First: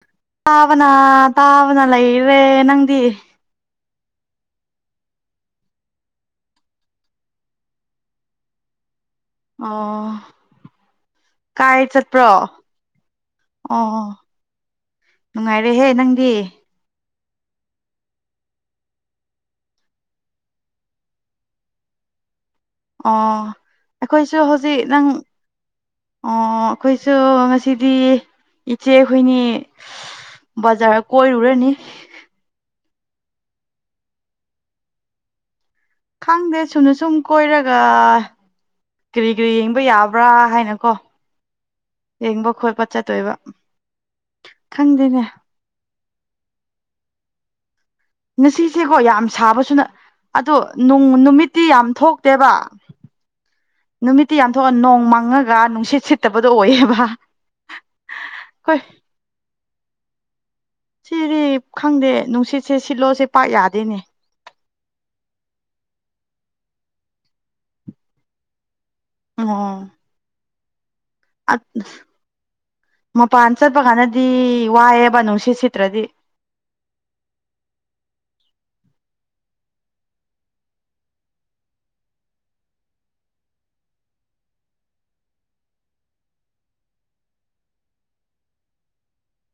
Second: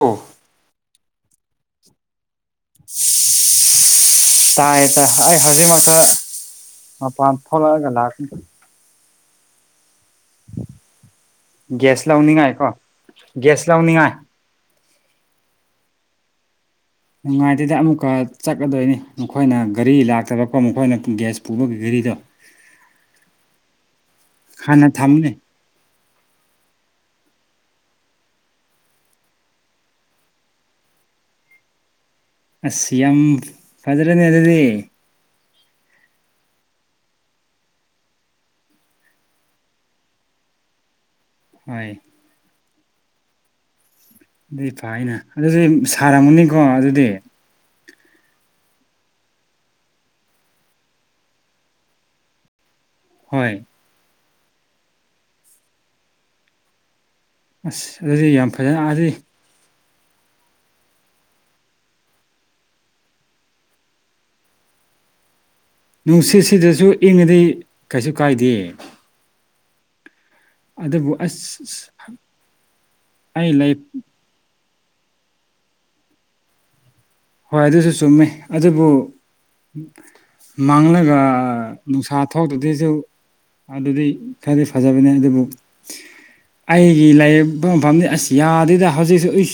ꯑꯣ ꯇꯥꯕꯅ ꯇꯥꯕꯅ ꯂꯩꯔꯦ ꯅꯪꯗꯤ? ꯇꯥꯏꯌꯦ ꯇ ꯑꯩ ꯍꯧꯖꯤꯛꯃꯛꯇ ꯄꯥꯟ ꯐꯂꯒꯦ ꯂꯥꯛ ꯑꯣ ꯀꯥꯏ ꯒꯦꯁ ꯆꯠꯄ꯭ꯔꯣ ꯂꯧꯅꯤꯡꯉꯥꯏ ꯀꯣ ꯒꯦꯁ ꯑꯣ ꯂꯧꯅꯤꯡꯉꯥꯏ ꯅꯨꯡꯉꯥꯏꯔꯦꯍꯦ ꯅꯪꯗꯤ ꯅꯨꯡꯉꯥꯏꯇꯦꯗ ꯑꯃꯨꯛꯀ ꯆꯠꯀꯗꯣꯏꯅꯤ ꯃꯈꯣꯏꯅ ꯘꯔꯤ ꯂꯥꯛꯇꯕꯀꯣ ꯃꯈꯣꯏꯅ ꯒꯦꯁ ꯄꯨꯕꯒꯤ ꯘꯔꯤꯗꯣ ꯑꯣ ꯑꯩꯈꯣꯏꯁꯨ ꯍꯧꯖꯤꯛ ꯍꯥꯟꯅ ꯅꯪ ꯊꯝꯃꯨꯅꯦ ꯑꯣ ꯑꯩꯈꯣꯏꯁꯨ ꯉꯁꯤꯗꯤ ꯏꯆꯦ ꯑꯩꯈꯣꯏꯅꯤ ꯕꯖꯥ ꯀꯔꯔꯦꯅꯤ ꯑꯁ ꯌꯥꯝ ꯐꯖ꯭ꯔꯅꯤ ꯑꯗꯨ ꯑꯗꯨꯗꯤ ꯈꯪꯗꯦ ꯁꯨꯅ ꯁꯨꯝ ꯀꯣꯏꯔꯒ ꯀꯔꯤ ꯀꯔꯤ ꯌꯦꯡꯕ ꯌꯥꯕ꯭ꯔꯥ ꯍꯥꯏꯅꯀꯣ ꯍꯣꯏ ꯌꯦꯡꯕ ꯈꯣꯠꯄ ꯆꯠꯇꯣꯏꯕ ꯑꯗꯨꯗꯤ ꯐꯥꯏꯅ ꯈꯪꯗꯦꯅꯦ ꯑꯗꯨꯗꯤ ꯁꯥꯔꯝꯃꯅꯤꯀꯣ ꯑꯗꯨꯗꯤ ꯉꯁꯤꯁꯦꯀꯣ ꯌꯥꯝ ꯁꯥꯕꯁꯨꯅ ꯑꯗꯣꯅꯨꯡ ꯅꯨꯃꯤꯠꯇꯤ ꯌꯥꯝ ꯊꯣꯛꯇꯦꯕ ꯍꯣꯏ ꯅꯨꯃꯤꯠꯇꯤ ꯌꯥꯝꯊꯣꯛꯑ ꯅꯣꯡ ꯃꯥꯡꯉꯒ ꯅꯨꯡꯁꯤꯠ ꯁꯤꯠꯇꯕꯗꯣ ꯑꯣꯏꯌꯦꯕ꯫ ꯑꯁ ꯑꯗꯨꯗꯤ ꯌꯥꯝ ꯍꯣꯏ ꯐꯖꯅꯗꯤ ꯁꯤꯔꯤ ꯈꯪꯗꯦ ꯅꯨꯡꯁꯤꯠꯁꯦ ꯁꯤꯠꯂꯣꯁꯦ ꯄꯥꯛ ꯌꯥꯗꯦꯅꯦ ꯅꯨꯡꯁꯤꯠ ꯁꯤꯗꯁꯨ ꯏꯪꯉꯗꯤ ꯀꯩꯁꯨ ꯀꯥꯏꯗꯦ ꯑꯣ ꯑꯗꯨꯕꯨ ꯑꯁ ꯑꯩ ꯃꯄꯥꯟ ꯂꯩ ꯆꯠꯄ ꯀꯥꯟꯗꯗꯤ ꯋꯥꯏꯑꯦꯕ ꯅꯨꯡꯁꯤꯠ ꯁꯤꯠꯇ꯭ꯔꯗꯤ ꯍꯣꯏ ꯑꯗꯨꯁꯨ ꯆꯨꯝꯃꯦ ꯑꯗꯨꯕꯨ ꯃꯥꯡꯂꯒ ꯅꯨꯡꯁꯥ ꯊꯣꯛꯇ꯭ꯔꯗꯁꯨ ꯑꯗꯨꯗꯤ ꯈꯔꯗꯤ ꯐꯖꯕꯅꯦ ꯑꯗꯨꯕꯨ ꯑꯩꯒꯤ ꯂꯥꯏ ꯌꯦꯛꯄ ꯃꯐꯝꯅꯤ ꯑꯁ ꯌꯥꯗꯦꯗ ꯍꯧꯖꯤꯛꯁꯨ ꯑꯩ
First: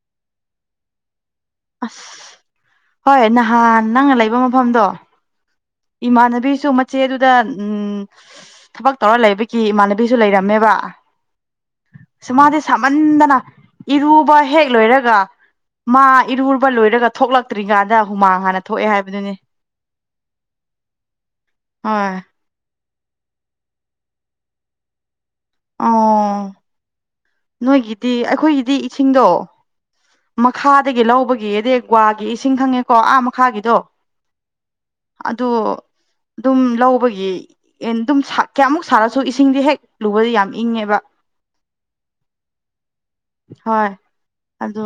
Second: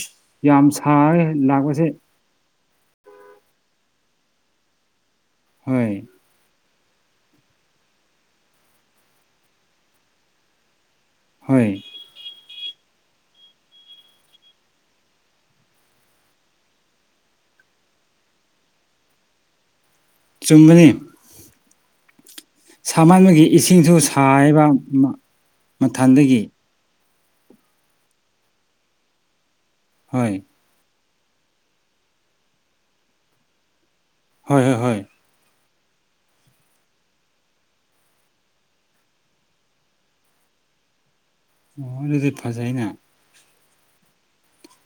ꯌꯥꯝ ꯁꯥꯔꯦ ꯂꯥꯛꯄꯁꯦ ꯑꯁ ꯍꯣꯏ ꯅꯍꯥꯟ ꯅꯪꯅ ꯂꯩꯕ ꯃꯐꯝꯗꯣ ꯍꯣꯏ ꯏꯃꯥꯟꯅꯕꯤꯁꯨ ꯃꯆꯦꯗꯨꯗ ꯎꯝ ꯊꯕꯛ ꯇꯧꯔ ꯂꯩꯕꯒꯤ ꯏꯃꯥꯟꯅꯕꯤꯁꯨ ꯂꯩꯔꯝꯃꯦꯕ ꯍꯣꯏ ꯁ ꯃꯥꯗꯤ ꯁꯥꯃꯟꯗꯅ ꯏꯔꯨꯕ ꯍꯦꯛ ꯂꯣꯏꯔꯒ ꯃꯥ ꯏꯔꯨꯕ ꯂꯣꯏꯔꯒ ꯊꯣꯛꯂꯛꯇ꯭ꯔꯤꯀꯥꯟꯗ ꯍꯨꯃꯥꯡ ꯍꯥꯟꯅ ꯊꯣꯛꯑꯦ ꯍꯥꯏꯕꯗꯨꯅꯦ ꯆꯨꯝꯒꯅꯤ ꯍꯣꯏ ꯁꯍꯟꯕꯒꯤ ꯏꯁꯤꯡꯁꯨ ꯁꯥꯏꯕ ꯑꯣ ꯃꯊꯟꯗꯒꯤ ꯅꯣꯏꯒꯤꯗꯤ ꯑꯩꯈꯣꯏꯒꯤꯗꯤ ꯏꯁꯤꯡꯗꯣ ꯍꯣꯏ ꯃꯈꯥꯗꯒꯤ ꯂꯧꯕꯒꯤꯗ ꯒ꯭ꯋꯥꯒꯤ ꯏꯁꯤꯡ ꯈꯪꯉꯦꯀꯣ ꯑꯥ ꯃꯈꯥꯒꯤꯗꯣ ꯍꯣꯏ ꯍꯣꯏ ꯍꯣꯏ ꯑꯗꯨ ꯑꯗꯨꯝ ꯂꯧꯕꯒꯤ ꯑꯗꯨꯝ ꯀꯌꯥꯃꯨꯛ ꯁꯥꯔꯁꯨ ꯏꯁꯤꯡꯗꯤ ꯍꯦꯛ ꯂꯨꯕꯗꯤ ꯌꯥꯝ ꯏꯉꯦꯕ ꯑꯣꯣꯏ ꯑꯗꯨꯗꯤ ꯐꯖꯩꯅꯦ ꯍꯣꯏ ꯑꯗꯣ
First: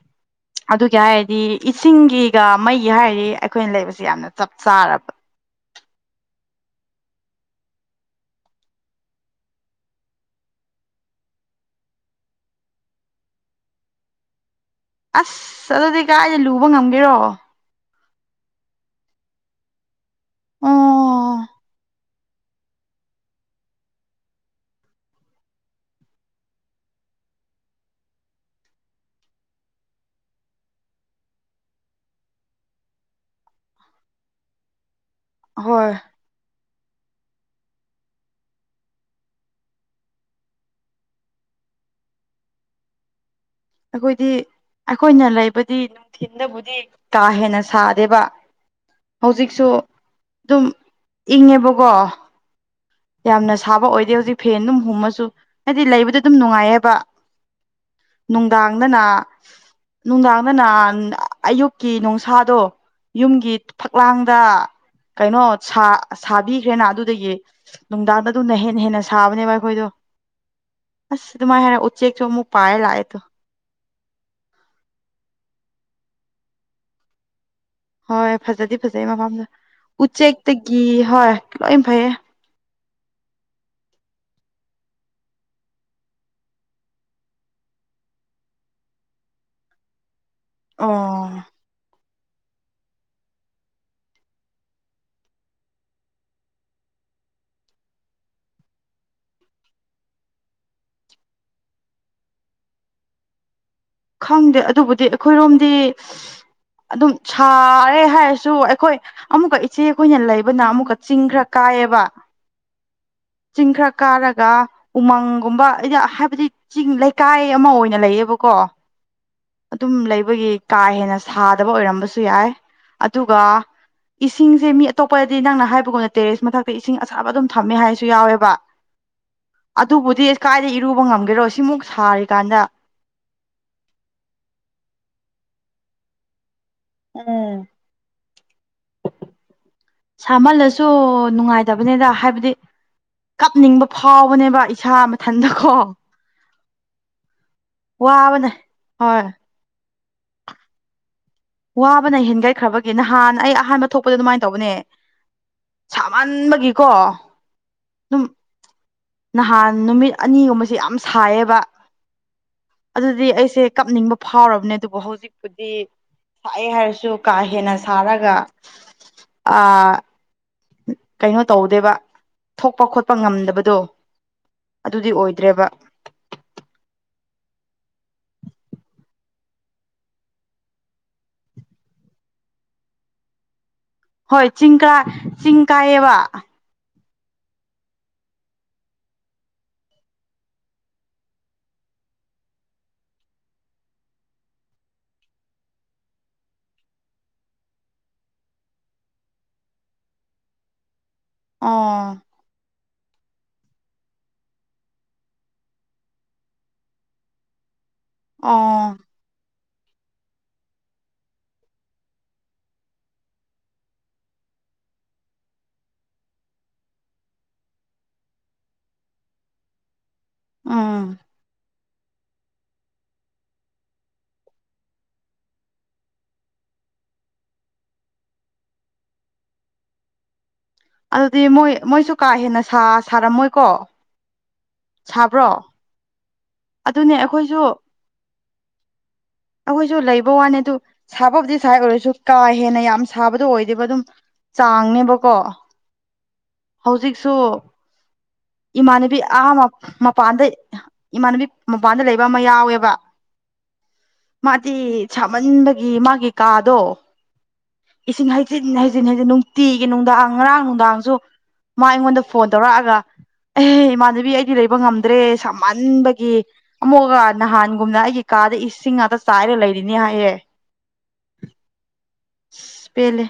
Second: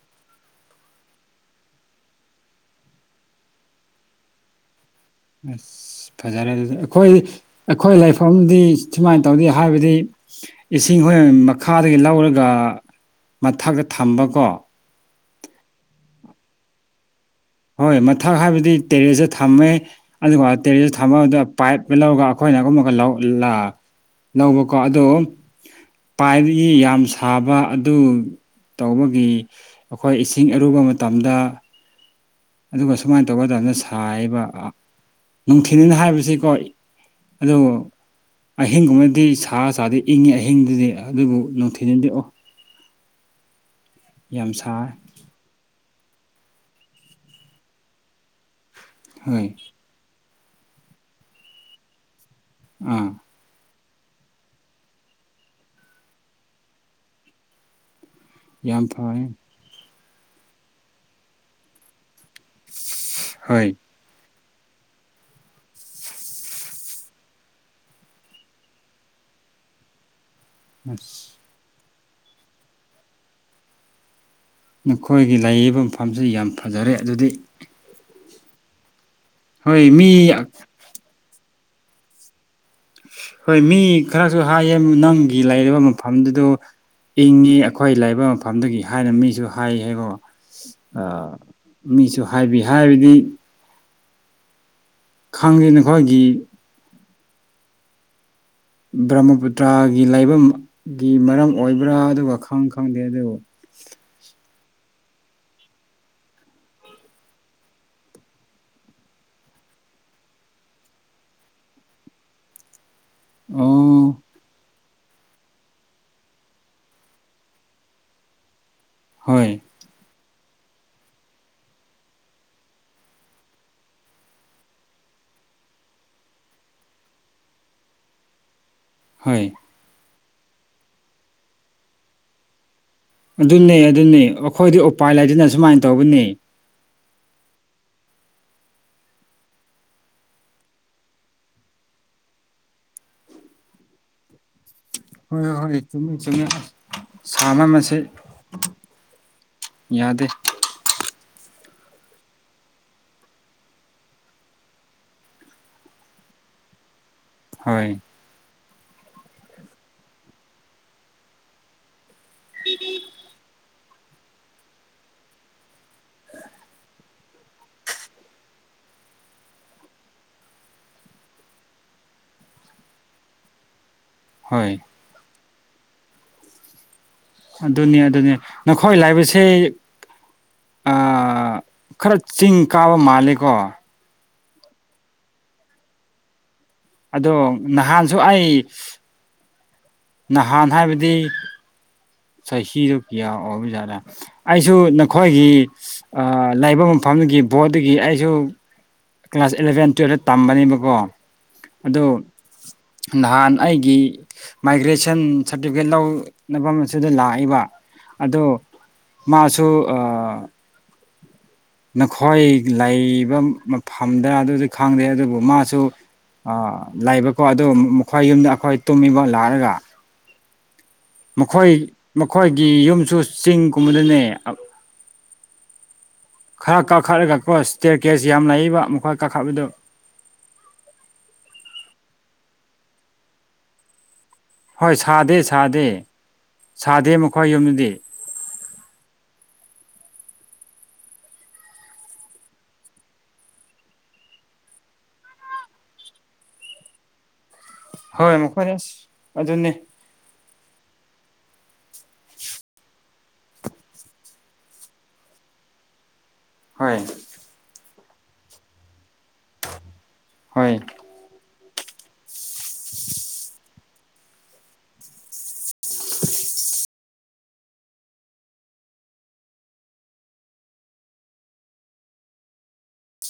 [inaudible] ꯑꯗꯨꯒꯤ ꯍꯥꯏꯔꯗꯤ ꯏꯁꯤꯡꯒꯤꯒ ꯃꯩꯒ ꯍꯥꯏꯔꯗꯤ ꯑꯩꯈꯣꯏꯅ ꯂꯩꯕꯕꯁꯤꯦ ꯌꯥꯝꯅ ꯆꯞ ꯆꯥꯔꯕ ꯑꯁ ꯐꯖꯔꯦ ꯑꯗꯨꯗꯤ ꯑꯩꯈꯣꯏ ꯑꯩꯈꯣꯏ ꯂꯩꯐꯝꯗꯤ ꯁꯨꯃꯥꯏꯅ ꯇꯧꯗꯦ ꯍꯥꯏꯕꯗꯤ ꯏꯁꯤꯡ ꯍꯣꯏ ꯃꯈꯥꯗꯒꯤ ꯂꯧꯔꯒ ꯃꯊꯛꯇ ꯊꯝꯕꯀꯣ ꯑꯁ ꯑꯗꯨꯗꯤ ꯀꯥꯏꯗ ꯂꯨꯕ ꯉꯝꯒꯦꯔꯣ ꯍꯣꯏ ꯃꯊꯛ ꯍꯥꯏꯕꯗꯤ ꯇꯦꯔꯦꯁꯇ ꯊꯝꯃꯦ ꯑꯗꯨꯒ ꯇꯦꯔꯦꯁꯇ ꯊꯝꯃ ꯑꯣ ꯑꯗꯨꯗ ꯄꯥꯏꯞꯇ ꯂꯧꯔꯒ ꯑꯩꯈꯣꯏꯅ ꯑꯗꯨꯨꯝꯕꯒ ꯂꯧꯕꯀꯣ ꯑꯗꯣ ꯄꯥꯏꯕꯒꯤ ꯌꯥꯝ ꯁꯥꯕ ꯑꯗꯨ ꯇꯧꯕꯒꯤ ꯑꯩꯈꯣꯏ ꯏꯁꯤꯡ ꯑꯔꯨꯕ ꯃꯇꯝꯗ ꯑꯗꯨꯒ ꯁꯨꯃꯥꯏꯅ ꯇꯧꯕ ꯇꯅ ꯁꯥꯔꯤꯕ ꯍꯣꯏ ꯅꯨꯡꯊꯤꯜꯅ ꯍꯥꯏꯕꯁꯤꯀꯣ ꯑꯗꯨꯗꯣ ꯑꯍꯤꯡꯒꯨꯝꯕꯗꯤ ꯁꯥ ꯆꯥꯗꯤ ꯏꯪꯉꯤ ꯑꯍꯤꯡꯗꯨꯗꯤ ꯑꯗꯨꯕꯨ ꯅꯨꯡꯊꯤꯅꯗꯤ ꯑꯣ ꯑꯩꯈꯣꯏꯗꯤ ꯌꯥꯝ ꯁꯥꯏ ꯑꯩꯈꯣꯏꯅ ꯂꯩꯕꯗꯤ ꯅꯨꯡꯊꯤꯟꯗꯕꯨꯗꯤ ꯀꯥ ꯍꯦꯟꯅ ꯁꯥꯗꯦꯕ ꯍꯣꯏ ꯍꯧꯖꯤꯛꯁꯨ ꯑꯗꯨꯝ ꯏꯪꯉꯦꯕꯀꯣ ꯑꯥ ꯌꯥꯝꯅ ꯁꯥꯕ ꯑꯣꯏꯗꯦ ꯍꯧꯖꯤꯛ ꯐꯦꯟ ꯑꯗꯨꯝ ꯍꯨꯝꯃꯁꯨ ꯍꯥꯏꯗꯤ ꯂꯩꯕꯗ ꯑꯗꯨꯝ ꯅꯨꯡꯉꯥꯏꯌꯦꯕ ꯌꯥꯝ ꯅꯨꯡꯗꯥꯡꯗꯅ ꯐꯩ ꯅꯨꯡꯗꯥꯡꯗꯅ ꯑꯌꯨꯛꯀꯤ ꯅꯨꯡꯁꯥꯗꯣ ꯌꯨꯝꯒꯤ ꯍꯣꯏ ꯐꯛꯂꯥꯡꯗ ꯀꯩꯅꯣ ꯁꯥꯕꯤꯈ꯭ꯔꯦꯅ ꯑꯗꯨꯗꯒꯤ ꯅꯨꯡꯗꯥꯡꯗ ꯑꯗꯨꯝꯅ ꯍꯦ ꯍꯦꯟꯅ ꯁꯥꯕꯅꯦꯕ ꯑꯩꯈꯣꯏꯗꯣ ꯑꯁ ꯑꯗꯨꯨ ꯃꯥꯥꯏ ꯍꯦ ꯎꯆꯦꯛ ꯆ ꯃꯨꯛ ꯄꯌꯦ ꯂꯑꯦ ꯇ ꯅꯈꯣꯏꯒꯤ ꯂꯩꯔꯤꯕ ꯃꯐꯝꯁꯤ ꯌꯥꯝ ꯐꯖꯔꯦ ꯑꯗꯨꯗꯤ ꯍꯣꯏ ꯐꯖꯗꯤ ꯐꯖꯩ ꯃꯐꯝꯗ ꯍꯣꯏ ꯃꯤ ꯎꯆꯦꯛꯇꯒꯤ ꯍꯣꯏ ꯂꯣꯏ ꯐꯩꯌꯦ ꯍꯣꯏ ꯃꯤ ꯈꯔꯁꯨ ꯍꯥꯏꯌꯦ ꯅꯪꯒꯤ ꯂꯩꯔꯤꯕ ꯃꯐꯝꯗꯨꯗ ꯏꯪꯉꯤ ꯑꯩꯈꯣꯏ ꯂꯥꯏꯕ ꯃꯐꯝꯗꯒꯤ ꯍꯥꯏꯅ ꯃꯤꯁꯨ ꯍꯥꯏ ꯍꯥꯏꯕꯣ ꯑꯣ ꯃꯤꯁꯨ ꯍꯥꯏꯕꯤ ꯍꯥꯏꯕꯗꯤ ꯈꯥꯡꯗꯦ ꯅꯈꯣꯏꯒꯤ ꯕ꯭ꯔꯃꯄꯨꯇ꯭ꯔꯥꯒꯤ ꯂꯥꯏꯕꯒꯤ ꯃꯔꯝ ꯑꯣꯏꯕ꯭ꯔꯥ ꯑꯗꯨꯒ ꯈꯪ ꯈꯪꯗꯦ ꯑꯗꯨꯕꯨ ꯈꯪꯗꯦ ꯑꯗꯨꯕꯨꯗꯤ ꯑꯩꯈꯣꯏꯔꯣꯝꯗꯤ ꯑꯗꯨꯝ ꯁꯥꯔꯦ ꯍꯥꯏꯔꯁꯨ ꯑꯩꯈꯣꯏ ꯑꯃꯨꯛꯀ ꯏꯆꯦ ꯑꯩꯈꯣꯏꯅ ꯂꯩꯕꯅ ꯑꯃꯨꯛꯀ ꯆꯤꯡ ꯈ꯭ꯔ ꯀꯥꯏꯑꯕ ꯆꯤꯡꯈ꯭ꯔ ꯑꯣ ꯀꯥꯔꯒ ꯑꯗꯨꯒ ꯎꯃꯪꯒꯨꯝꯕꯗꯤ ꯍꯥꯏꯕꯗꯤ ꯆꯤꯡ ꯂꯩꯀꯥꯏ ꯑꯃ ꯑꯣꯏꯅ ꯂꯩꯌꯦꯕꯀꯣ ꯍꯣꯏ ꯑꯗꯨꯝ ꯂꯩꯕꯒꯤ ꯀꯥ ꯍꯦꯟꯅ ꯁꯥꯗꯕ ꯑꯣꯏꯔꯝꯕꯁꯨ ꯌꯥꯏ ꯑꯗꯨꯒ ꯏꯁꯤꯡꯁꯦ ꯃꯤ ꯑꯇꯣꯞꯄꯗꯗꯤ ꯅꯪꯅ ꯍꯥꯏꯕꯒꯨꯝꯅ ꯇꯦꯔꯦꯁ ꯃꯊꯛꯇ ꯏꯁꯤꯡ ꯑꯁꯥꯕ ꯑꯗꯨꯝ ꯊꯝꯃꯦ ꯍꯥꯏꯁꯦ ꯁꯨ ꯌꯥꯎꯋꯦꯕ ꯍꯣꯏ ꯑꯗꯨꯕꯨꯗꯤ ꯑꯁ ꯀꯥꯏꯗ ꯏꯔꯨꯕ ꯉꯝꯒꯦꯔꯣ ꯁꯤꯃꯨꯛ ꯁꯥꯔꯤꯀꯥꯟꯗ ꯑꯗꯨꯅꯦ ꯑꯗꯨꯅꯤ ꯑꯩꯈꯣꯏꯗꯤ ꯎꯄꯥꯏ ꯂꯩꯇꯅ ꯁꯨꯃꯥꯏꯅ ꯇꯧꯕꯅꯤ ꯎꯝ ꯁꯥꯍꯜꯂꯁꯨ ꯅꯨꯡꯉꯥꯏꯇꯕꯅꯤꯗ ꯍꯥꯏꯕꯗꯤ ꯀꯞꯅꯤꯡꯕ ꯐꯥꯎꯕꯅꯦꯕ ꯏꯁꯥ ꯍꯣꯏ ꯍꯣꯏ ꯃꯊꯟꯗꯀꯣ ꯍꯣꯏ ꯆꯨꯝꯃꯤ ꯆꯨꯝꯃꯦ ꯑꯁ ꯁꯅꯕꯁꯦ ꯋꯥꯕꯅ ꯍꯣꯏ ꯌꯥꯗꯦ ꯋꯥꯕꯅ ꯍꯦꯟꯒꯠꯈ꯭ꯔꯕꯒꯤ ꯅꯍꯥꯟ ꯑꯩ ꯑꯍꯥꯟꯕ ꯊꯣꯛꯄꯗ ꯑꯗꯨꯃꯥꯏꯅ ꯇꯧꯕꯅꯦ ꯁꯥꯃꯟꯕꯒꯤꯀꯣ ꯍꯣꯏ ꯑꯗꯨꯝ ꯅꯍꯥꯟ ꯅꯨꯃꯤꯠ ꯑꯅꯤꯒꯨꯝꯕꯕꯁꯤꯦ ꯌꯥꯝ ꯁꯥꯏꯌꯦꯕ ꯑꯗꯨꯗꯤ ꯑꯩꯁꯦ ꯀꯞꯅꯤꯡꯕ ꯐꯥꯎꯔꯕꯅꯦ ꯑꯗꯨꯕꯨ ꯍꯧꯖꯤꯛꯄꯨꯗꯤ ꯁꯥꯏꯑꯦ ꯍꯥꯏꯔꯁꯨ ꯀꯥ ꯍꯦꯟꯅ ꯁꯥꯔꯒ ꯑ ꯀꯩꯅꯣ ꯇꯧꯗꯦꯕ ꯊꯣꯛꯄ ꯈꯣꯠꯄ ꯉꯝꯗꯕꯗꯣ ꯍꯣꯏ ꯑꯗꯨꯗꯤ ꯑꯣꯏꯗ꯭ꯔꯦꯕ ꯑꯗꯨꯅꯦ ꯑꯗꯨꯅꯦ ꯅꯈꯣꯏ ꯂꯥꯏꯕꯁ ꯈꯔ ꯆꯤꯡ ꯀꯥꯕ ꯃꯥꯂꯦꯀꯣ ꯍꯣꯏ ꯆꯤꯀꯥ ꯆꯤꯀꯌꯦ ꯑꯗꯣ ꯅꯍꯥꯟꯁꯨ ꯑꯩ ꯅꯍꯥꯟ ꯍꯥꯏꯕꯗꯤ ꯆꯍꯤ ꯆꯍꯤꯁꯨꯣ ꯀꯌꯥ ꯑꯣꯕꯨ ꯔ ꯑꯩꯁꯨ ꯅꯈꯣꯏꯒꯤ ꯂꯩꯕ ꯃꯐꯝꯗꯨꯒꯤ ꯕꯣꯠꯇꯒꯤ ꯑꯩꯁꯨ ꯀ꯭ꯂꯥꯁ ꯏꯂꯚꯦꯟ ꯇꯨꯌꯦꯜꯞꯇ ꯇꯝꯕꯅꯦꯕꯀꯣ ꯑꯣ ꯅꯍꯥꯟ ꯑꯩꯒꯤ ꯃꯥꯏꯒ꯭ꯔꯦꯁꯟ ꯁꯥꯔꯇꯤꯐꯤꯀꯦꯠ ꯂꯧꯅꯕ ꯑꯁꯤꯗ ꯂꯥꯛꯏꯕ ꯑꯗꯣ ꯑꯣ ꯃꯥꯁꯨ ꯅꯈꯣꯏ ꯂꯩꯕ ꯃꯐꯝꯗ ꯑꯗꯨꯗꯤ ꯈꯪꯗꯦ ꯑꯗꯨꯕꯨ ꯃꯥꯁꯨ ꯑꯥ ꯂꯩꯕꯀꯣ ꯑꯗꯨꯣ ꯃꯈꯣꯏ ꯌꯨꯝꯗ ꯑꯩꯈꯣꯏ ꯇꯨꯝꯃꯤꯕ ꯂꯥꯛꯑꯒ ꯎꯝ ꯃꯈꯣꯏ ꯃꯈꯣꯏꯒꯤ ꯌꯨꯝꯁꯨ ꯆꯤꯡꯒꯨꯝꯕꯗꯅꯦ ꯈꯔ ꯀꯥꯈꯠꯂꯒꯀꯣ ꯏꯁ꯭ꯇꯦꯔ ꯀꯦꯖ ꯌꯥꯝ ꯂꯩꯏꯕ ꯃꯈꯣꯏ ꯀꯥꯈꯠꯄꯗꯣ ꯑꯗꯨꯗꯤ ꯃꯣꯏ ꯃꯣꯏꯁꯨ ꯀꯥ ꯍꯦꯟꯅ ꯁꯥ ꯁꯥꯔꯝꯃꯣꯏꯀꯣ ꯍꯣꯏ ꯁꯥꯗꯦ ꯁꯥꯕ꯭ꯔꯣ ꯁꯥꯗꯦ ꯁꯥꯗꯦ ꯑꯗꯨꯅꯦ ꯃꯈꯣꯏ ꯑꯩꯈꯣꯏꯁꯨ ꯌꯨꯝꯗꯗꯤ ꯑꯩꯈꯣꯏꯁꯨ ꯂꯩꯕ ꯋꯥꯅꯤ ꯑꯗꯨ ꯁꯥꯕꯕꯨꯗꯤ ꯁꯥꯏ ꯑꯣꯏꯔꯁꯨ ꯀꯥ ꯍꯦꯟꯅ ꯌꯥꯝ ꯁꯥꯕꯗꯣ ꯑꯣꯏꯗꯦꯕ ꯑꯗꯨꯝ ꯆꯥꯡꯅꯦꯕꯀꯣ ꯍꯧꯖꯤꯛꯁꯨ ꯍꯣꯏ ꯃꯈꯣꯏ ꯑꯁ ꯏꯃꯥꯟꯅꯕꯤ ꯑꯍꯥ ꯑꯗꯨꯅꯤ ꯃꯄꯥꯟꯗ ꯏꯃꯥꯟꯅꯕꯤ ꯃꯄꯥꯟꯗ ꯂꯩꯕ ꯑꯃ ꯌꯥꯎꯋꯦꯕ ꯃꯥꯗꯤ ꯁꯥꯃꯟꯕꯒꯤ ꯃꯥꯒꯤ ꯀꯥꯗꯣ ꯍꯣꯏ ꯏꯁꯤꯡ ꯍꯩꯖꯤꯟ ꯍꯩꯖꯤꯟ ꯍꯩꯖꯤꯟ ꯅꯨꯡꯇꯤꯒꯤ ꯅꯨꯡꯗꯥꯡ ꯉꯔꯥꯡ ꯍꯣꯏ ꯅꯨꯡꯗꯥꯡꯁꯨ ꯃꯥ ꯑꯩꯉꯣꯟꯗ ꯐꯣꯟ ꯇꯧꯔꯛꯑꯒ ꯑꯦ ꯏꯃꯥꯟꯅꯕꯤ ꯑꯩꯗꯤ ꯂꯩꯕ ꯉꯝꯗ꯭ꯔꯦ ꯁꯃꯟꯕꯒꯤ ꯑꯃꯨꯛꯀ ꯅꯍꯥꯟꯒꯨꯝꯅ ꯑꯩꯒꯤ ꯀꯥꯗ ꯏꯁꯤꯡ ꯉꯥꯛꯇ ꯆꯥꯏꯔꯒ ꯂꯩꯔꯤꯅꯤ ꯍꯥꯏꯌꯦꯦ ꯄꯦꯂꯦ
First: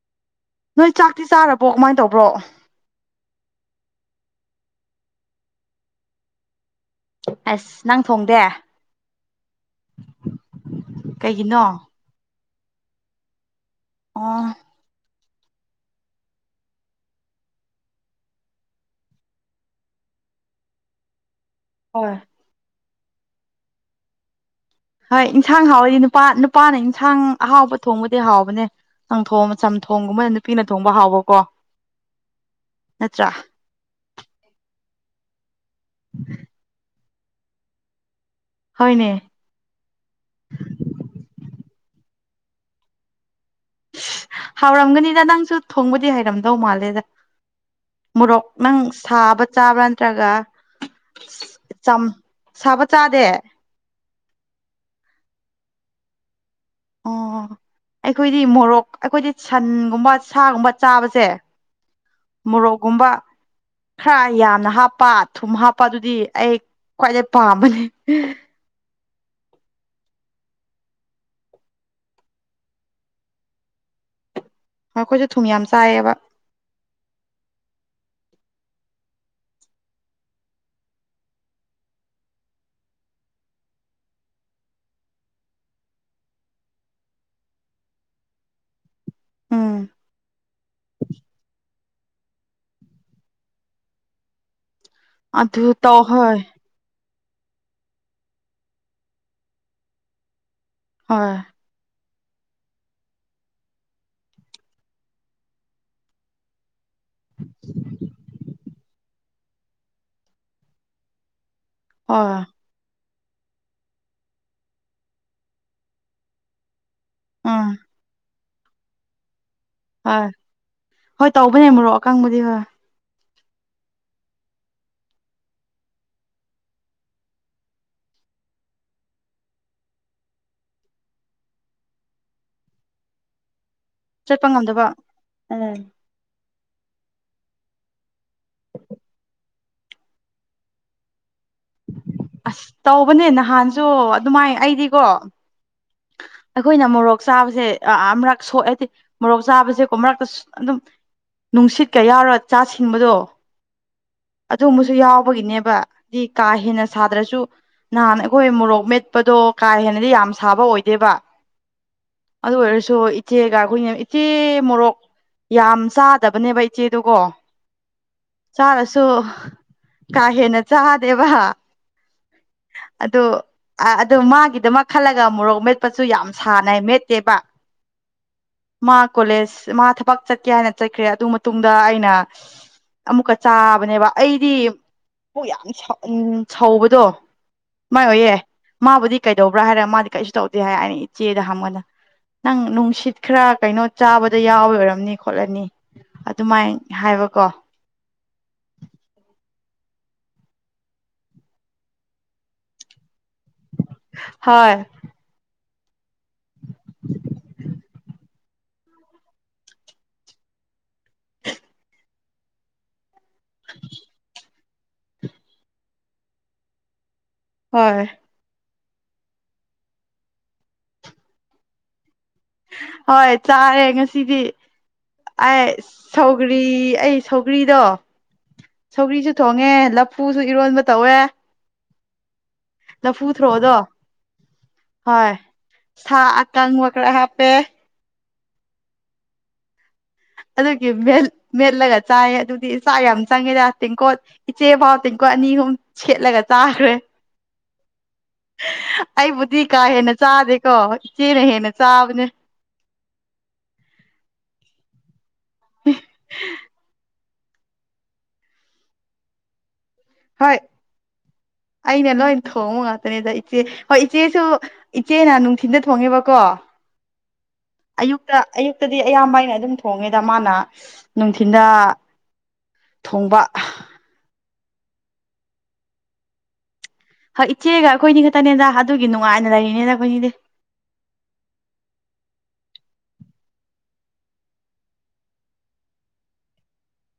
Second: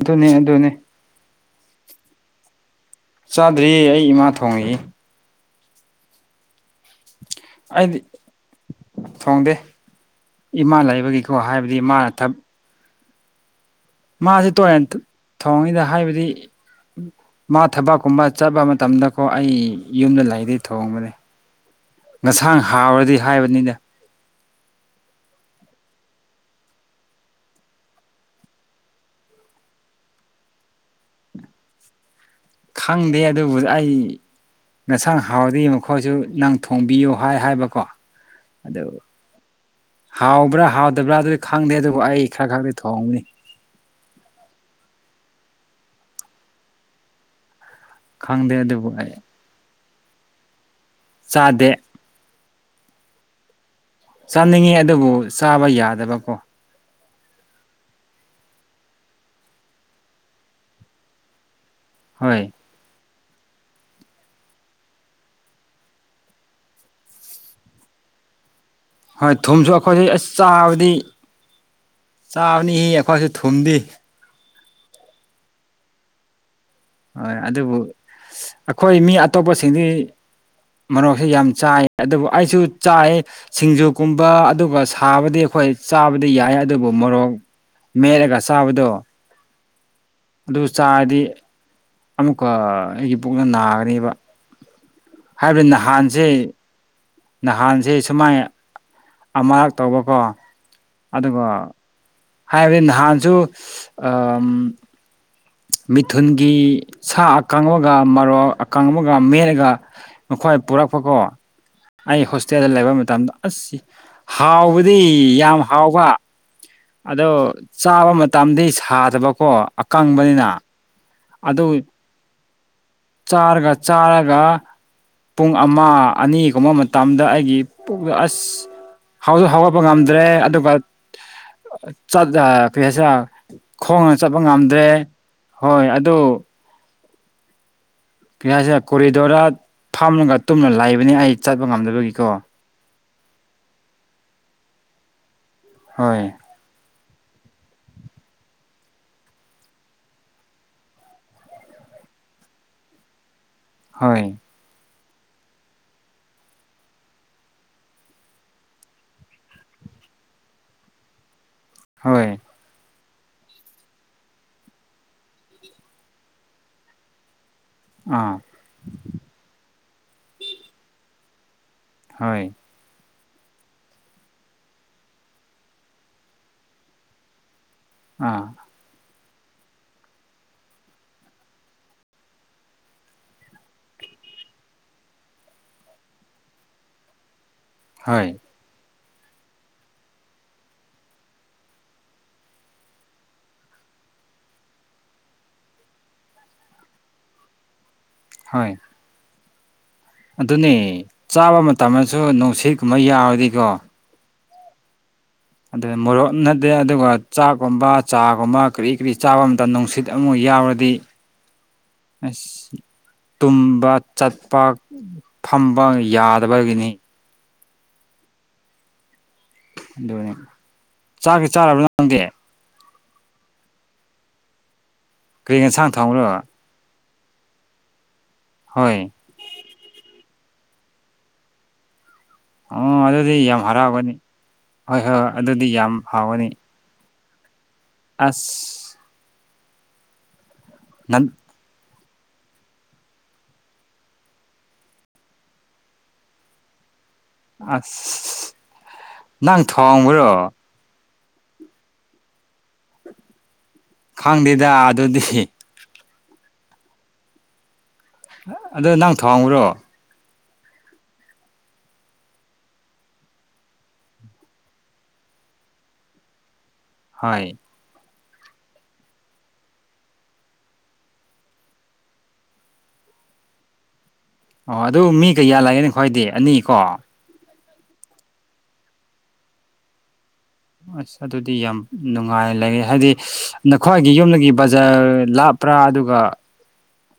ꯑꯗꯨꯣꯅꯦ ꯑꯗꯨꯅꯦ ꯅ ꯆꯥꯛꯇꯤ ꯆꯥꯔꯕꯣ ꯀꯃꯥꯏꯅ ꯇꯧꯕ꯭ꯔꯣ ꯆꯥꯗ꯭ꯔꯤꯌꯦ ꯑꯩ ꯏꯃꯥ ꯊꯣꯡꯉꯛꯏ ꯑꯁ ꯑꯩꯗꯤ ꯅꯪ ꯊꯣꯡꯗꯦ ꯊꯣꯡꯗꯦ ꯏꯃꯥ ꯂꯩꯕꯒꯤꯀꯣ ꯀꯩꯒꯤꯅꯣ ꯍꯥꯏꯕꯗꯤ ꯏꯃꯥꯅ ꯊꯞ ꯑꯣ ꯃꯥꯁꯤ ꯇꯨꯔꯦꯟ ꯊꯧꯉꯩꯗ ꯍꯥꯏꯕꯗꯤ ꯃꯥ ꯊꯕꯛꯀꯨꯝꯕ ꯆꯠꯄ ꯃꯇꯝꯗꯀꯣ ꯑꯩ ꯌꯨꯝꯗ ꯂꯩꯗꯒꯤꯩ ꯊꯣꯡꯕꯅꯦ ꯍꯣꯏ ꯉꯁꯥꯡ ꯍꯥꯎꯔꯗꯤ ꯍꯥꯏꯕꯅꯤꯗ ꯍꯣꯏ ꯏꯟꯁꯥꯡ ꯍꯥꯎꯋꯗꯤ ꯅꯨꯄꯥ ꯅꯨꯄꯥꯅ ꯏꯟꯁꯥꯡ ꯑꯍꯥꯎꯕ ꯊꯣꯡꯕꯗꯤ ꯍꯥꯎꯕꯅꯦ꯫ ꯆꯪꯊꯣ ꯆꯝꯊꯣꯡꯒꯨꯝꯕ ꯅꯨꯄꯤꯅ ꯊꯣꯡꯕ ꯍꯥꯎꯕꯀꯣ ꯈꯪꯗꯦ ꯅꯠꯇ꯭ꯔꯥ ꯑꯗꯨꯕꯨ ꯑꯩ ꯉꯁꯥꯡ ꯍꯥꯎꯗ ꯑꯩꯈꯣꯏꯁꯨ ꯅꯪ ꯊꯣꯡꯕꯤꯌꯨ ꯍꯥꯏ ꯍꯥꯏꯕꯀꯣ ꯑꯗꯨ ꯍꯣꯏꯅꯦ ꯍꯥꯎꯕ꯭ꯔꯥ ꯍꯥꯎꯗꯕ꯭ꯔꯥ ꯑꯗꯨꯗꯤ ꯈꯪꯗꯦ ꯑꯗꯨꯕꯨ ꯑꯩ ꯈꯔ ꯈꯛꯇꯗꯤ ꯊꯣꯡꯕꯅꯤ ꯍꯥꯎꯔꯝꯒꯅꯤꯗ ꯅꯪꯁꯨ ꯊꯣꯡꯕꯗꯤ ꯍꯩꯔꯝꯗꯧ ꯃꯥꯜꯂꯦꯗ ꯃꯣꯔꯣꯛ ꯈꯪꯗꯦ ꯅꯪ ꯑꯗꯨꯕꯨ ꯑꯩ ꯁꯥꯕ ꯆꯥꯕ꯭ꯔꯥ ꯅꯠꯇ꯭ꯔꯒ ꯆꯥꯗꯦ ꯆꯝ ꯁꯥꯕ ꯆꯥꯗꯦ ꯆꯥꯅꯤꯡꯉꯦ ꯑꯗꯨꯕꯨ ꯆꯥꯕ ꯌꯥꯗꯕꯀꯣ ꯑꯣ ꯑꯩꯈꯣꯏꯗꯤ ꯃꯣꯔꯣꯛ ꯑꯩꯈꯣꯏꯗꯤ ꯁꯟꯒꯨꯝꯕ ꯁꯥꯒꯨꯝꯕ ꯆꯥꯕꯁꯦ ꯍꯣꯏ ꯃꯣꯔꯣꯛꯒꯨꯝꯕ ꯈꯔ ꯌꯥꯝꯅ ꯍꯥꯞꯄ ꯊꯨꯝ ꯍꯥꯞꯄ ꯑꯗꯨꯗꯤ ꯑꯩ ꯈ꯭ꯋꯥꯏꯗꯩ ꯄꯥꯝꯕꯅꯤ ꯍꯣꯏ ꯊꯨꯝꯁꯨ ꯑꯈꯣꯏꯁꯨ ꯑꯁ ꯆꯥꯕꯗꯤ ꯆꯥꯕꯅꯤꯍꯤ ꯑꯈꯣꯏꯁꯨ ꯊꯨꯝꯗꯤ ꯑꯩꯈꯣꯏꯁꯨꯦ ꯊꯨꯝ ꯌꯥꯝ ꯆꯥꯏꯌꯦꯕ ꯍꯣꯏ ꯑꯗꯨꯕꯨ ꯑꯩꯈꯣꯏ ꯃꯤ ꯑꯇꯣꯞꯄꯁꯤꯡꯗꯤ ꯃꯔꯣꯛꯁꯦ ꯌꯥꯝ ꯆꯥꯏ ꯑꯗꯨꯕꯨ ꯑꯩꯁꯨ ꯆꯥꯏ ꯁꯤꯡꯖꯨꯀꯨꯝꯕ ꯑꯗꯨꯒ ꯁꯥꯕꯗꯤ ꯑꯩꯈꯣꯏ ꯆꯥꯕꯗꯤ ꯌꯥꯏ ꯑꯗꯨꯕꯨ ꯃꯣꯔꯣꯛ ꯃꯦꯜꯠꯂꯒ ꯁꯥꯕꯗꯣ ꯎꯝ ꯑꯗꯨ ꯆꯥꯔꯗꯤ ꯑꯃꯨꯛꯀ ꯑꯩꯒꯤ ꯄꯨꯛꯅ ꯅꯥꯒꯅꯦꯕ ꯑꯗꯨ ꯍꯥꯏꯕꯗꯤ ꯇꯧ ꯅꯍꯥꯟꯁꯦ ꯍꯣꯏ ꯅꯍꯥꯟꯁ ꯁꯨꯃꯥꯏ ꯑꯃꯔꯛ ꯇꯧꯕꯀꯣ ꯍꯣꯏ ꯑꯗꯨꯒ ꯍꯥꯏꯕꯗꯤ ꯅꯍꯥꯟꯁꯨ ꯑꯝ ꯃꯤꯊꯨꯟꯒꯤ ꯁꯥ ꯑꯀꯪ ꯕꯒ ꯃꯔꯣꯛ ꯑꯀꯪ ꯕꯒ ꯃꯦꯠꯂꯒ ꯅꯣꯏ ꯄꯨꯔꯛꯄꯀꯣ ꯑꯩ ꯍꯣꯏ ꯍꯣꯁꯇꯦꯜꯗ ꯂꯩꯕ ꯃꯇꯝꯗ ꯑꯁ ꯍꯥꯎꯕꯗꯤ ꯌꯥꯝ ꯍꯥꯎꯕ ꯑꯗꯣ ꯎꯝ ꯆꯥꯕ ꯃꯇꯝ ꯇꯝꯗꯤ ꯁꯥꯗꯕꯀꯣ ꯍꯣꯏ ꯑꯀꯪꯕꯅꯤꯅ ꯍꯣꯏ ꯇꯧꯕꯅꯦ ꯑꯗꯨ ꯃꯔꯣꯔꯣꯛ ꯑꯀꯥꯡꯕꯨꯗꯤ ꯍꯣꯏ ꯆꯥꯔꯒ ꯆꯥꯔꯒ ꯄꯨꯡ ꯑꯃ ꯑꯅꯤꯒꯨꯝꯕ ꯃꯇꯝꯗ ꯑꯩꯒꯤ ꯄꯨꯛꯗ ꯑꯁ ꯍꯧꯁꯨ ꯍꯧꯒꯠꯄ ꯉꯝꯗ꯭ꯔꯦ ꯑꯗꯨꯒꯠ ꯀ ꯍꯥꯏꯁꯦ ꯈꯣꯡꯅ ꯆꯠꯄ ꯉꯝꯗ꯭ꯔꯦ ꯎꯝ ꯍꯣꯏ ꯑꯗꯨ ꯀꯁꯤꯔ ꯀꯣꯔꯤꯗꯣꯔ ꯐꯝꯂꯒ ꯇꯨꯝꯅ ꯂꯩꯕꯅꯤ ꯑꯩ ꯆꯠꯄ ꯉꯝꯗꯕꯒꯤꯀꯣ꯫ ꯑꯁ ꯇꯧꯕꯅꯦ ꯅꯍꯥꯟꯁꯨ ꯑꯗꯨꯃꯥꯏ ꯑꯩꯗꯤꯀꯣ ꯍꯣꯏ ꯑꯩꯈꯣꯏꯅ ꯃꯣꯔꯣꯛ ꯆꯥꯕꯁꯦ ꯑ ꯃꯔꯛ ꯁꯣꯛꯑꯗꯤ ꯃꯣꯔꯣꯛ ꯆꯥꯕꯁꯦꯀꯣ ꯃꯔꯛꯇ ꯑꯗꯨꯝ ꯅꯨꯡꯁꯤꯠꯀ ꯌꯥꯎꯔꯣ ꯆꯥ ꯁꯤꯡꯕꯗꯣ ꯍꯣꯏ ꯑꯗꯨꯝꯕꯁꯨ ꯌꯥꯎꯕꯒꯤꯅꯦꯕ ꯗꯤ ꯀꯥ ꯍꯦꯟꯅ ꯁꯥꯗ꯭ꯔꯁꯨ ꯅꯍꯥꯟ ꯑꯩꯈꯣꯏ ꯃꯣꯔꯣꯛ ꯃꯦꯠꯄꯗꯣ ꯀꯥ ꯍꯦꯟꯅꯗꯤ ꯌꯥꯝ ꯁꯥꯕ ꯑꯣꯏꯗꯦꯕ ꯍꯣꯏ ꯑꯗꯨ ꯑꯣꯏꯔꯁꯨ ꯏꯆꯦꯒ ꯈꯣꯏꯅ ꯏꯆꯦ ꯃꯣꯔꯣꯛ ꯌꯥꯝ ꯆꯥꯗꯕꯅꯦꯕ ꯏꯆꯦꯗꯨꯒꯣ ꯑꯥ ꯆꯥꯔꯁꯨ ꯀꯥ ꯍꯦꯟꯅ ꯆꯥꯗꯦꯕ ꯍꯣꯏ ꯑꯗꯣ ꯑ ꯑꯗꯨ ꯃꯥꯒꯤꯗꯃꯛ ꯈꯜꯂꯒ ꯃꯣꯔꯣꯛ ꯃꯦꯠꯄꯁꯨ ꯌꯥꯝ ꯁꯥꯅ ꯃꯦꯠꯇꯦꯕ꯫ ꯑꯥ ꯃꯥ ꯀꯣꯂꯦꯖ ꯃꯥ ꯊꯕꯛ ꯆꯠꯀꯦ ꯍꯥꯏꯅ ꯆꯠꯈ꯭ꯔꯦ ꯑꯗꯨ ꯃꯇꯨꯡꯗ ꯑꯩꯅ ꯑꯃꯨꯛꯀ ꯆꯥꯕꯅꯦꯕ ꯑꯩꯗꯤ ꯄꯨꯛ ꯌꯥꯝ ꯁꯧꯕꯗꯣ ꯃꯥꯏ ꯍꯣꯏ ꯑꯣꯏꯌꯦ ꯃꯥꯕꯨꯗꯤ ꯀꯩꯗꯧꯕ꯭ꯔꯥ ꯍꯥꯏꯔꯒ ꯃꯥꯗꯤ ꯀꯩꯁꯨ ꯇꯧꯗꯦ ꯍꯥꯏ ꯑꯩꯅ ꯏꯆꯦꯗ ꯍꯪꯕꯀꯥꯟꯗ ꯅꯪ ꯅꯨꯡꯁꯤꯠ ꯈꯔ ꯀꯩꯅꯣ ꯆꯥꯕꯗ ꯌꯥꯎꯕꯩ ꯑꯣꯏꯔꯝꯅꯤ ꯈꯣꯠꯂꯝꯅꯤ ꯑꯗꯨꯃꯥꯏ ꯍꯥꯏꯕꯀꯣ ꯍꯣꯏ ꯑꯗꯨꯅꯦ ꯆꯥꯕ ꯃꯇꯝꯗꯁꯨ ꯅꯨꯡꯁꯤꯠꯀꯨꯝꯕ ꯌꯥꯎꯔꯗꯤꯀꯣ ꯍꯣꯏ ꯑꯗꯨ ꯃꯣꯔꯣꯛ ꯅꯠꯇ ꯑꯗꯨꯒ ꯆꯥꯛꯀꯨꯝꯕ ꯆꯥꯒꯨꯝꯕ ꯀꯔꯤ ꯀꯔꯤ ꯆꯥꯕ ꯃꯇꯝꯗ ꯅꯨꯡꯁꯤꯠ ꯑꯃꯨꯛ ꯌꯥꯎꯔꯗꯤ ꯑꯁ ꯇꯨꯝꯕ ꯆꯠꯄ ꯐꯝꯕ ꯌꯥꯗꯕꯒꯤꯅꯤ ꯍꯣꯏ ꯑꯗꯨꯅꯦ ꯆꯥꯛꯇꯤ ꯆꯥꯔꯕ꯭ꯔꯥ ꯅꯪꯗꯤ? ꯍꯣꯏ ꯆꯥꯔꯦ ꯉꯁꯤꯗꯤ ꯀꯔꯤ ꯑꯩ ꯌꯦꯟꯁꯥꯡ ꯊꯣꯡꯕ꯭ꯔꯣ ꯁꯧꯒ꯭ꯔꯤ ꯑꯩ ꯁꯧꯒ꯭ꯔꯤꯗꯣ ꯍꯣꯏ ꯁꯧꯒ꯭ꯔꯤꯁꯨ ꯊꯣꯡꯉꯦ ꯂꯐꯨꯁꯨ ꯏꯔꯣꯟꯕ ꯇꯧꯋꯦ꯫ ꯑꯣ ꯂꯐꯨ ꯑꯗꯨꯗꯤ ꯌꯥꯝ ꯊꯔꯣꯗꯣ ꯍꯔꯥꯎꯒꯅꯤ ꯍꯣꯏ ꯑꯗꯨꯗꯤ ꯌꯥꯝ ꯁꯥ ꯍꯥꯎꯒꯅꯤ ꯑꯀꯪꯕ ꯈꯔꯥ ꯍꯥꯞꯄꯦ ꯑꯁ ꯑꯗꯨꯒꯤ ꯅꯪ ꯃꯦꯠꯂꯒ ꯆꯥꯏ ꯑꯗꯨꯗꯤ ꯆꯥꯛ ꯌꯥꯝ ꯆꯪꯉꯤꯗ ꯇꯦꯡꯀꯣꯠ ꯏꯆꯦ ꯐꯥꯎ ꯇꯦꯡꯀꯣꯠ ꯑꯅꯤ ꯑꯍꯨꯝ ꯁꯦꯠꯂꯒ ꯆꯥꯈ꯭ꯔꯦ꯫ ꯑꯁ ꯑꯩꯕꯨꯗꯤ ꯅꯪ ꯀꯥ ꯍꯦꯟꯅ ꯊꯣꯡꯕ꯭ꯔꯣ ꯆꯥꯗꯦꯀꯣ ꯏꯆꯦꯅ ꯍꯦꯟꯅ ꯆꯥꯕꯅꯦ ꯈꯪꯗꯦꯗ ꯑꯗꯨꯗꯤ [inaudible] ꯑꯗꯣ ꯅꯪ ꯊꯣꯡꯕ꯭ꯔꯣ ꯍꯣꯏ ꯑꯩꯅ ꯂꯣꯏ ꯊꯣꯡꯕ ꯉꯥꯛꯇꯅꯤꯗ ꯏꯆꯦ ꯍꯣꯏ ꯏꯆꯦꯁꯨ ꯏꯆꯦꯅ ꯅꯨꯡꯊꯤꯟꯗ ꯊꯣꯡꯉꯦꯕꯀꯣ ꯍꯣꯏ ꯑꯌꯨꯛꯇ ꯑꯌꯨꯛꯇꯗꯤ ꯑꯌꯥꯝꯕ ꯑꯩꯅ ꯑꯗꯨꯝ ꯊꯣꯡꯉꯦꯗ ꯃꯥꯅ ꯅꯨꯡꯊꯤꯟꯗ ꯊꯣꯡꯕ ꯑꯣ ꯑꯗꯨ ꯃꯤ ꯀꯌꯥ ꯂꯩꯌꯦ ꯅꯈꯣꯏꯗꯤ ꯑꯅꯤ ꯀꯣ ꯍꯣꯏ ꯏꯆꯦꯒ ꯑꯩꯈꯣꯏꯅꯤ ꯈꯛꯇꯅꯦꯗ ꯑꯗꯨꯒꯤ ꯅꯨꯡꯉꯥꯏꯅ ꯂꯩꯔꯤꯅꯦꯗ ꯈꯣꯏꯅꯤꯗꯤ꯫ ꯑꯁ ꯑꯗꯨꯗꯤ ꯌꯥꯝ ꯅꯨꯡꯉꯥꯏ ꯂꯩ ꯍꯥꯏꯗꯤ ꯅꯈꯣꯏꯒꯤ ꯌꯨꯝꯗꯒꯤ ꯕꯖꯥꯔ ꯂꯥꯞꯄ꯭ꯔꯥ ꯑꯗꯨꯒ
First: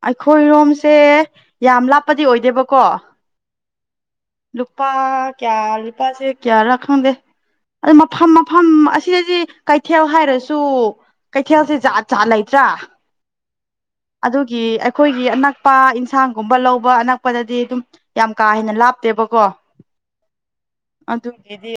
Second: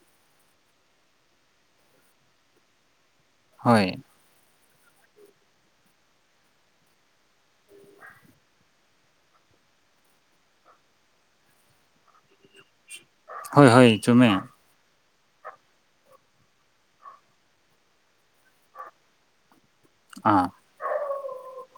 ꯑꯩꯈꯣꯏꯔꯣꯝꯁꯦ ꯌꯥꯝ ꯂꯥꯞꯄꯗꯤ ꯑꯣꯏꯗꯦꯕꯀꯣ ꯍꯣꯏ ꯂꯨꯄꯥ ꯀꯌꯥ ꯂꯨꯄꯥꯥꯁꯦ ꯀꯌꯥꯔꯥ ꯈꯪꯗꯦ ꯑꯗꯨ ꯃꯐꯝ ꯃꯐꯝ ꯑꯁꯤꯗꯗꯤ ꯀꯩꯊꯦꯜ ꯍꯥꯏꯔꯁꯨ ꯀꯩꯊꯦꯜꯁꯦ ꯖꯥꯠ ꯖꯥꯠ ꯂꯩꯇ꯭ꯔꯥ ꯍꯣꯏ ꯍꯣꯏ ꯆꯨꯝꯃꯦ ꯑꯗꯨꯒꯤ ꯑꯩꯈꯣꯏꯒꯤ ꯑꯅꯛꯄ ꯏꯟꯁꯥꯡꯒꯨꯝꯕ ꯂꯧꯕ ꯑꯅꯛꯄꯗꯗꯤ ꯑꯗꯨꯝ ꯌꯥꯝ ꯀꯥ ꯍꯦꯟꯅ ꯂꯥꯞꯇꯦꯕꯀꯣ ꯑꯥ ꯑꯗꯨꯒꯤꯗꯤ